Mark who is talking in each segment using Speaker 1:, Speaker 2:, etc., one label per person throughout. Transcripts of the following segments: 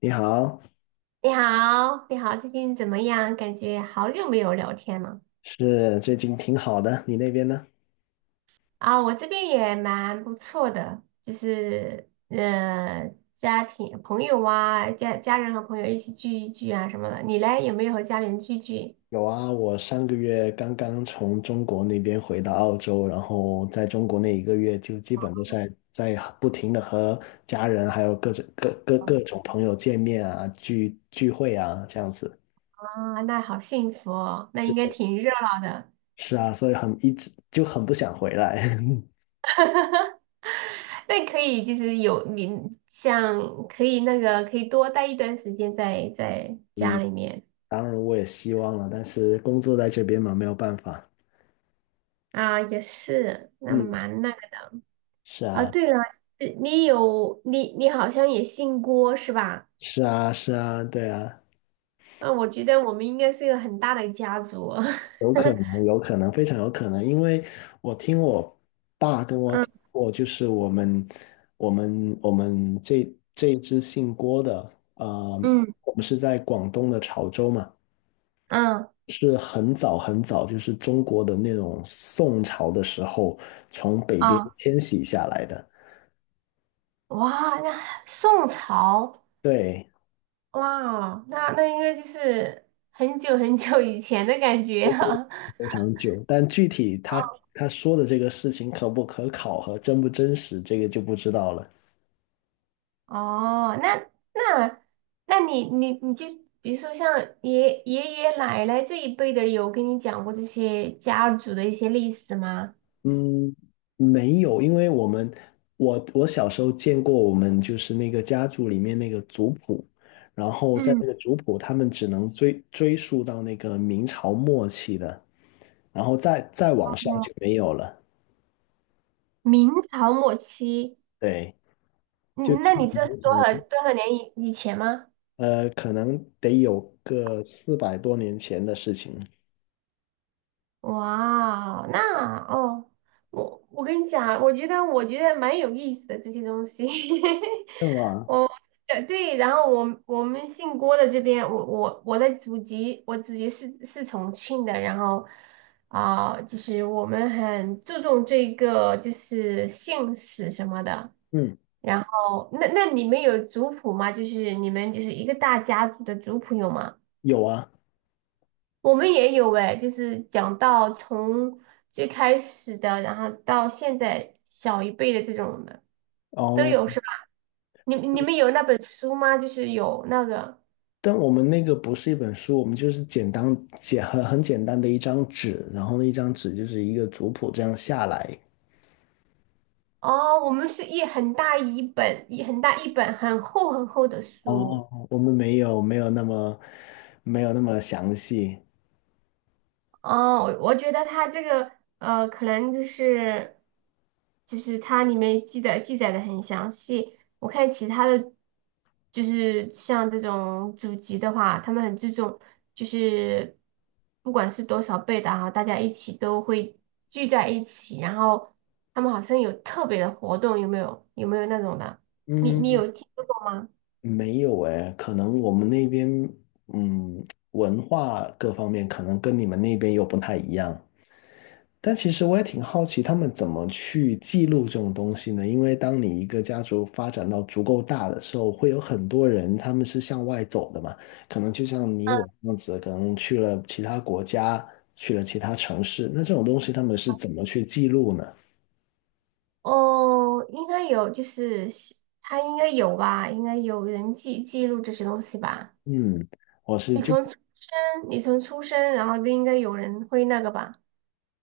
Speaker 1: 你好。
Speaker 2: 你好，你好，最近怎么样？感觉好久没有聊天了
Speaker 1: 是，最近挺好的，你那边呢？
Speaker 2: 啊，我这边也蛮不错的，就是家庭、朋友啊，家人和朋友一起聚一聚啊什么的。你嘞，有没有和家里人聚聚
Speaker 1: 有啊，我上个月刚刚从中国那边回到澳洲，然后在中国那一个月就基本都在不停的和家人还有各种朋友见面啊，聚会啊，这样子。
Speaker 2: 啊？那好幸福哦，那应该
Speaker 1: 是
Speaker 2: 挺热闹的。
Speaker 1: 是啊，所以很一直就很不想回来。
Speaker 2: 那可以，就是有你像可以那个可以多待一段时间在家
Speaker 1: 嗯，
Speaker 2: 里面。
Speaker 1: 当然我也希望了，但是工作在这边嘛，没有办法。
Speaker 2: 啊，也是，那
Speaker 1: 嗯，
Speaker 2: 蛮那。
Speaker 1: 是
Speaker 2: 啊，
Speaker 1: 啊，
Speaker 2: 对了，你有你好像也姓郭是吧？
Speaker 1: 是啊，是啊，对啊。
Speaker 2: 啊，我觉得我们应该是一个很大的家族。
Speaker 1: 有可 能，有可能，非常有可能，因为我听我爸跟我讲
Speaker 2: 嗯
Speaker 1: 过，就是我们这一支姓郭的，
Speaker 2: 嗯
Speaker 1: 我们是在广东的潮州嘛，
Speaker 2: 嗯
Speaker 1: 是很早很早，就是中国的那种宋朝的时候从北边
Speaker 2: 啊。
Speaker 1: 迁徙下来的。
Speaker 2: 哇，那宋朝，
Speaker 1: 对，
Speaker 2: 哇，那应该就是很久很久以前的感觉啊。
Speaker 1: 非常久。但具体他说的这个事情可不可考和真不真实，这个就不知道了。
Speaker 2: 哦，那那你就比如说像爷爷奶奶这一辈的，有跟你讲过这些家族的一些历史吗？
Speaker 1: 嗯，没有，因为我们我我小时候见过我们就是那个家族里面那个族谱，然后在
Speaker 2: 嗯，
Speaker 1: 那个族谱，他们只能追溯到那个明朝末期的，然后再往上
Speaker 2: 哦
Speaker 1: 就没有了。
Speaker 2: 明朝末期，
Speaker 1: 对，就
Speaker 2: 嗯，
Speaker 1: 挺
Speaker 2: 那你知道是
Speaker 1: 了解
Speaker 2: 多少年以前吗？
Speaker 1: 可能得有个400多年前的事情。
Speaker 2: 哇，那哦，我跟你讲，我觉得蛮有意思的这些东西。
Speaker 1: 对吧？
Speaker 2: 我对，然后我们姓郭的这边，我的祖籍，我祖籍是重庆的，然后啊、就是我们很注重这个就是姓氏什么的。
Speaker 1: 嗯，
Speaker 2: 然后，那你们有族谱吗？就是你们就是一个大家族的族谱有吗？
Speaker 1: 有啊。
Speaker 2: 我们也有哎，就是讲到从最开始的，然后到现在小一辈的这种的都
Speaker 1: 哦，
Speaker 2: 有是吧？你们有那本书吗？就是有那个
Speaker 1: 但我们那个不是一本书，我们就是简单简很很简单的一张纸，然后那一张纸就是一个族谱这样下来。
Speaker 2: 哦，我们是一很大一本，一很大一本很厚很厚的书。
Speaker 1: 哦，我们没有那么详细。
Speaker 2: 哦，我觉得它这个可能就是它里面记载的很详细。我看其他的，就是像这种祖籍的话，他们很注重，就是不管是多少辈的哈，大家一起都会聚在一起，然后他们好像有特别的活动，有没有？有没有那种的？你
Speaker 1: 嗯，
Speaker 2: 有听说过吗？
Speaker 1: 没有诶，可能我们那边嗯文化各方面可能跟你们那边又不太一样。但其实我也挺好奇，他们怎么去记录这种东西呢？因为当你一个家族发展到足够大的时候，会有很多人他们是向外走的嘛，可能就像你我这样子，可能去了其他国家，去了其他城市，那这种东西他们是怎么去记录呢？
Speaker 2: 哦，应该有，就是西他应该有吧，应该有人记录这些东西吧。
Speaker 1: 嗯，我是就
Speaker 2: 你从出生，然后就应该有人会那个吧。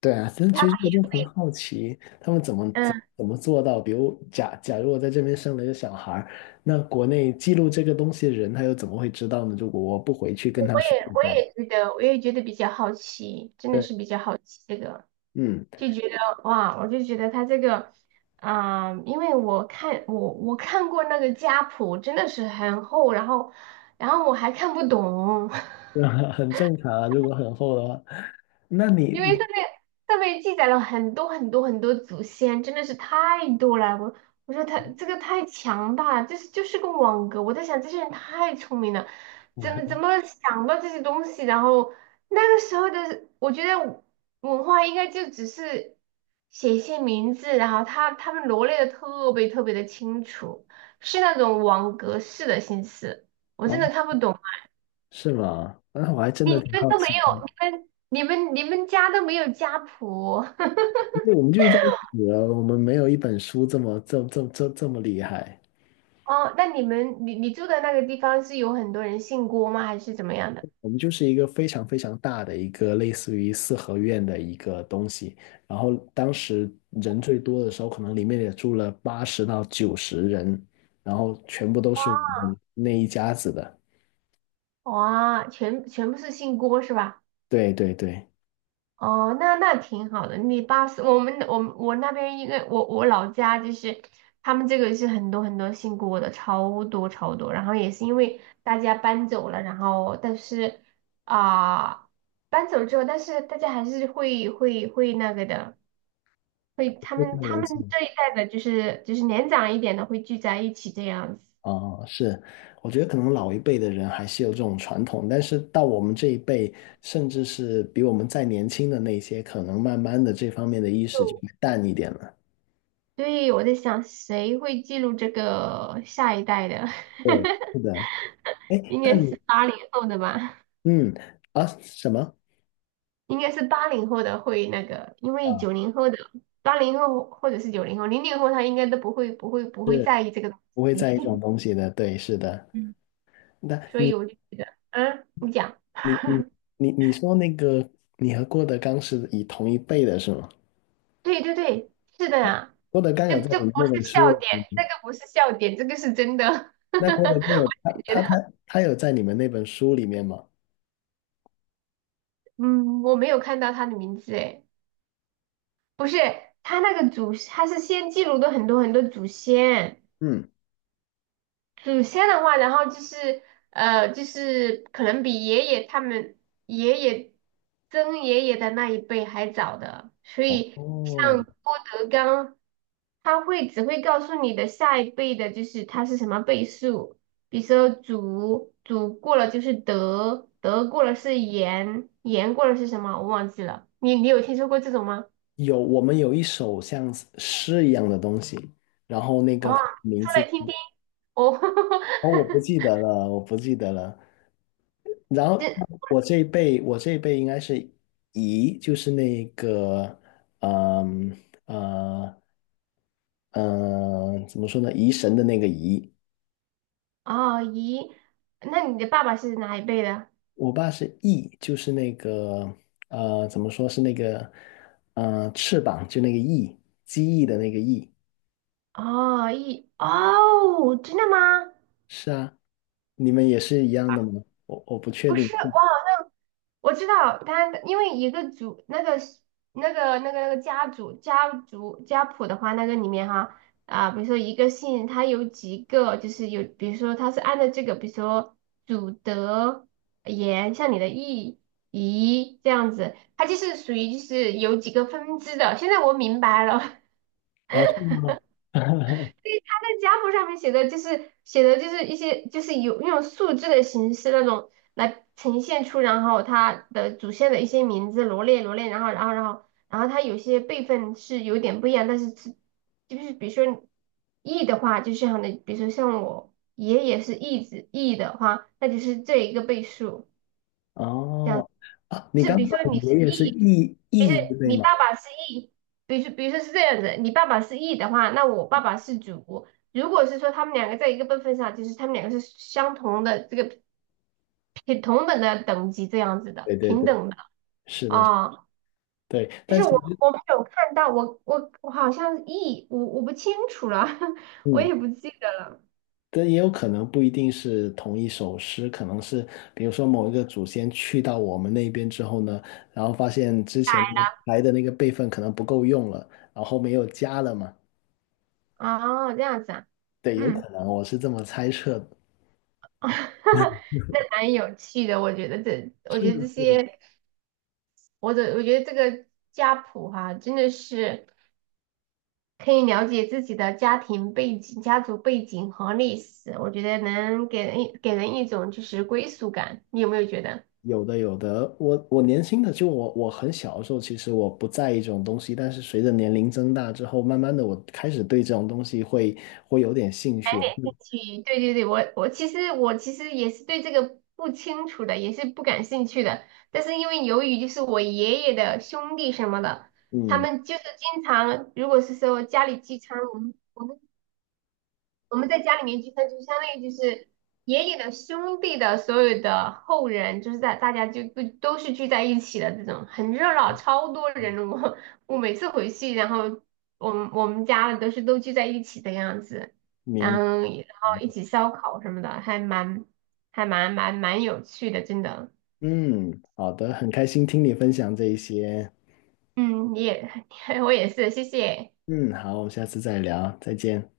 Speaker 1: 对啊，但
Speaker 2: 他
Speaker 1: 其
Speaker 2: 们
Speaker 1: 实我就
Speaker 2: 也
Speaker 1: 很
Speaker 2: 会，
Speaker 1: 好奇，他们怎么怎
Speaker 2: 嗯，
Speaker 1: 怎么做到？比如假如我在这边生了一个小孩儿，那国内记录这个东西的人，他又怎么会知道呢？如果我不回去跟他说的话。
Speaker 2: 我也觉得比较好奇，真的
Speaker 1: 对，
Speaker 2: 是比较好奇这个，
Speaker 1: 嗯，
Speaker 2: 就觉得哇，我就觉得他这个，啊、因为我看过那个家谱，真的是很厚，然后我还看不懂。
Speaker 1: 很正常啊，如果很厚的话，那你
Speaker 2: 因为上面记载了很多很多很多祖先，真的是太多了。我说他这个太强大了，这是就是个网格。我在想这些人太聪明了，怎么想到这些东西？然后那个时候的，我觉得文化应该就只是写一些名字，然后他们罗列的特别特别的清楚，是那种网格式的形式，我真
Speaker 1: 哦，
Speaker 2: 的看不懂啊。
Speaker 1: 是吗？那我还真
Speaker 2: 你
Speaker 1: 的
Speaker 2: 你
Speaker 1: 挺
Speaker 2: 们
Speaker 1: 好
Speaker 2: 都没
Speaker 1: 奇的，
Speaker 2: 有，
Speaker 1: 因
Speaker 2: 你们家都没有家谱。
Speaker 1: 为我们就遇到一起了，我们没有一本书这么这这这这么厉害，
Speaker 2: 哦，那你们你你住的那个地方是有很多人姓郭吗？还是怎么样的？
Speaker 1: 我们就是一个非常非常大的一个类似于四合院的一个东西，然后当时人最多的时候，可能里面也住了80到90人，然后全部都是我们那一家子的。
Speaker 2: 哇，全部是姓郭是吧？
Speaker 1: 对对对，
Speaker 2: 哦，那挺好的。你爸是我们我那边一个，我老家就是他们这个是很多很多姓郭的，超多超多。然后也是因为大家搬走了，然后但是啊、搬走之后，但是大家还是会那个的，会他
Speaker 1: 非
Speaker 2: 们
Speaker 1: 常
Speaker 2: 他
Speaker 1: 年
Speaker 2: 们
Speaker 1: 轻。
Speaker 2: 这一代的就是年长一点的会聚在一起这样子。
Speaker 1: 哦，是，我觉得可能老一辈的人还是有这种传统，但是到我们这一辈，甚至是比我们再年轻的那些，可能慢慢的这方面的意识就会淡一点了。
Speaker 2: 对，我在想谁会记录这个下一代的，
Speaker 1: 对，是的，哎，
Speaker 2: 应
Speaker 1: 但
Speaker 2: 该是
Speaker 1: 你
Speaker 2: 八零后的吧？
Speaker 1: 嗯啊什么
Speaker 2: 应该是八零后的会那个，因为
Speaker 1: 啊，
Speaker 2: 九零后的、八零后或者是九零后、零零后他应该都不会、不会、不会
Speaker 1: 是
Speaker 2: 在意这个东
Speaker 1: 不会在意这
Speaker 2: 西，
Speaker 1: 种东西的，对，是的。
Speaker 2: 嗯，
Speaker 1: 那
Speaker 2: 所以我就觉得，嗯，你讲，
Speaker 1: 你你你说那个你和郭德纲是以同一辈的是吗？
Speaker 2: 对对对，是的呀，
Speaker 1: 郭德纲
Speaker 2: 这
Speaker 1: 有在
Speaker 2: 这
Speaker 1: 你
Speaker 2: 不
Speaker 1: 们那
Speaker 2: 是
Speaker 1: 本
Speaker 2: 笑
Speaker 1: 书
Speaker 2: 点，
Speaker 1: 里，
Speaker 2: 这个不是笑点，这个是真的。
Speaker 1: 那郭德纲有他
Speaker 2: 觉
Speaker 1: 他
Speaker 2: 得，
Speaker 1: 他他有在你们那本书里面吗？
Speaker 2: 嗯，我没有看到他的名字哎。不是，他那个祖，他是先记录的很多很多祖先，
Speaker 1: 嗯。
Speaker 2: 祖先的话，然后就是就是可能比爷爷他们爷爷曾爷爷的那一辈还早的，所以
Speaker 1: 哦，
Speaker 2: 像郭德纲，只会告诉你的下一辈的，就是他是什么辈数，比如说祖过了就是德，德过了是严，严过了是什么，我忘记了，你有听说过这种吗？
Speaker 1: 有，我们有一首像诗一样的东西，然后那个
Speaker 2: 哇，
Speaker 1: 它的名
Speaker 2: 说
Speaker 1: 字，
Speaker 2: 来听听。哦，
Speaker 1: 哦，我不记 得了，我不记得了。然后
Speaker 2: 这
Speaker 1: 我这一辈应该是乙，就是那个，嗯呃怎么说呢？疑神的那个疑。
Speaker 2: 哦咦，那你的爸爸是哪一辈的？
Speaker 1: 我爸是翼，就是那个，怎么说是那个，翅膀，就那个翼，机翼的那个翼。
Speaker 2: 哦，一哦，真的吗？
Speaker 1: 是啊。你们也是一样的吗？我不确
Speaker 2: 不
Speaker 1: 定。
Speaker 2: 是，哇，我知道他，因为一个族那个家谱的话，那个里面哈啊，比如说一个姓，他有几个，就是有，比如说他是按照这个，比如说祖德言，像你的义仪这样子，它就是属于就是有几个分支的。现在我明白了，
Speaker 1: 哦，是吗？
Speaker 2: 在家谱上面写的就是一些就是有用数字的形式那种来呈现出，然后它的主线的一些名字罗列罗列，然后它有些辈分是有点不一样，但是就是比如说 E 的话，就像的，比如说像我爷爷是 E 子 E 的话，那就是这一个倍数。这样
Speaker 1: 哦，
Speaker 2: 子。
Speaker 1: 啊，你
Speaker 2: 就是
Speaker 1: 刚
Speaker 2: 比如
Speaker 1: 说
Speaker 2: 说你
Speaker 1: 你
Speaker 2: 是
Speaker 1: 爷爷是
Speaker 2: E,
Speaker 1: 义
Speaker 2: 比如说
Speaker 1: 义字辈
Speaker 2: 你
Speaker 1: 吗？
Speaker 2: 爸爸是 E,比如说是这样子，你爸爸是 E 的话，那我爸爸是主。如果是说他们两个在一个辈分上，就是他们两个是相同的这个平同等的等级这样子的，
Speaker 1: 对对
Speaker 2: 平
Speaker 1: 对，
Speaker 2: 等的
Speaker 1: 是的，
Speaker 2: 啊、
Speaker 1: 对。
Speaker 2: 就
Speaker 1: 但
Speaker 2: 是
Speaker 1: 其
Speaker 2: 我
Speaker 1: 实，
Speaker 2: 我没有看到，我好像是 E,我不清楚了，我
Speaker 1: 嗯，
Speaker 2: 也不记得了。
Speaker 1: 但也有可能不一定是同一首诗，可能是比如说某一个祖先去到我们那边之后呢，然后发现之前来的那个辈分可能不够用了，然后后面又加了嘛。
Speaker 2: 啊，这样子啊，
Speaker 1: 对，有
Speaker 2: 嗯，
Speaker 1: 可能，我是这么猜测的。
Speaker 2: 那蛮有趣的，我觉得这些。我觉得这个家谱哈、真的是可以了解自己的家庭背景、家族背景和历史，我觉得能给人一种就是归属感，你有没有觉得？
Speaker 1: 有的，有的。我年轻的就我很小的时候，其实我不在意这种东西，但是随着年龄增大之后，慢慢的我开始对这种东西会有点兴趣。
Speaker 2: 去，对对对，我其实也是对这个不清楚的，也是不感兴趣的，但是因为由于就是我爷爷的兄弟什么的，他
Speaker 1: 嗯，
Speaker 2: 们就是经常如果是说家里聚餐。我们在家里面聚餐，就相当于就是爷爷的兄弟的所有的后人，就是在大家就都是聚在一起的这种，很热闹，超多人。我每次回去，然后我们家都是都聚在一起的样子，然
Speaker 1: 明，
Speaker 2: 后然后一起烧烤什么的，还蛮蛮有趣的，真的。
Speaker 1: 嗯，好的，很开心听你分享这一些。
Speaker 2: 嗯，你也 我也是，谢谢。
Speaker 1: 嗯，好，我们下次再聊，再见。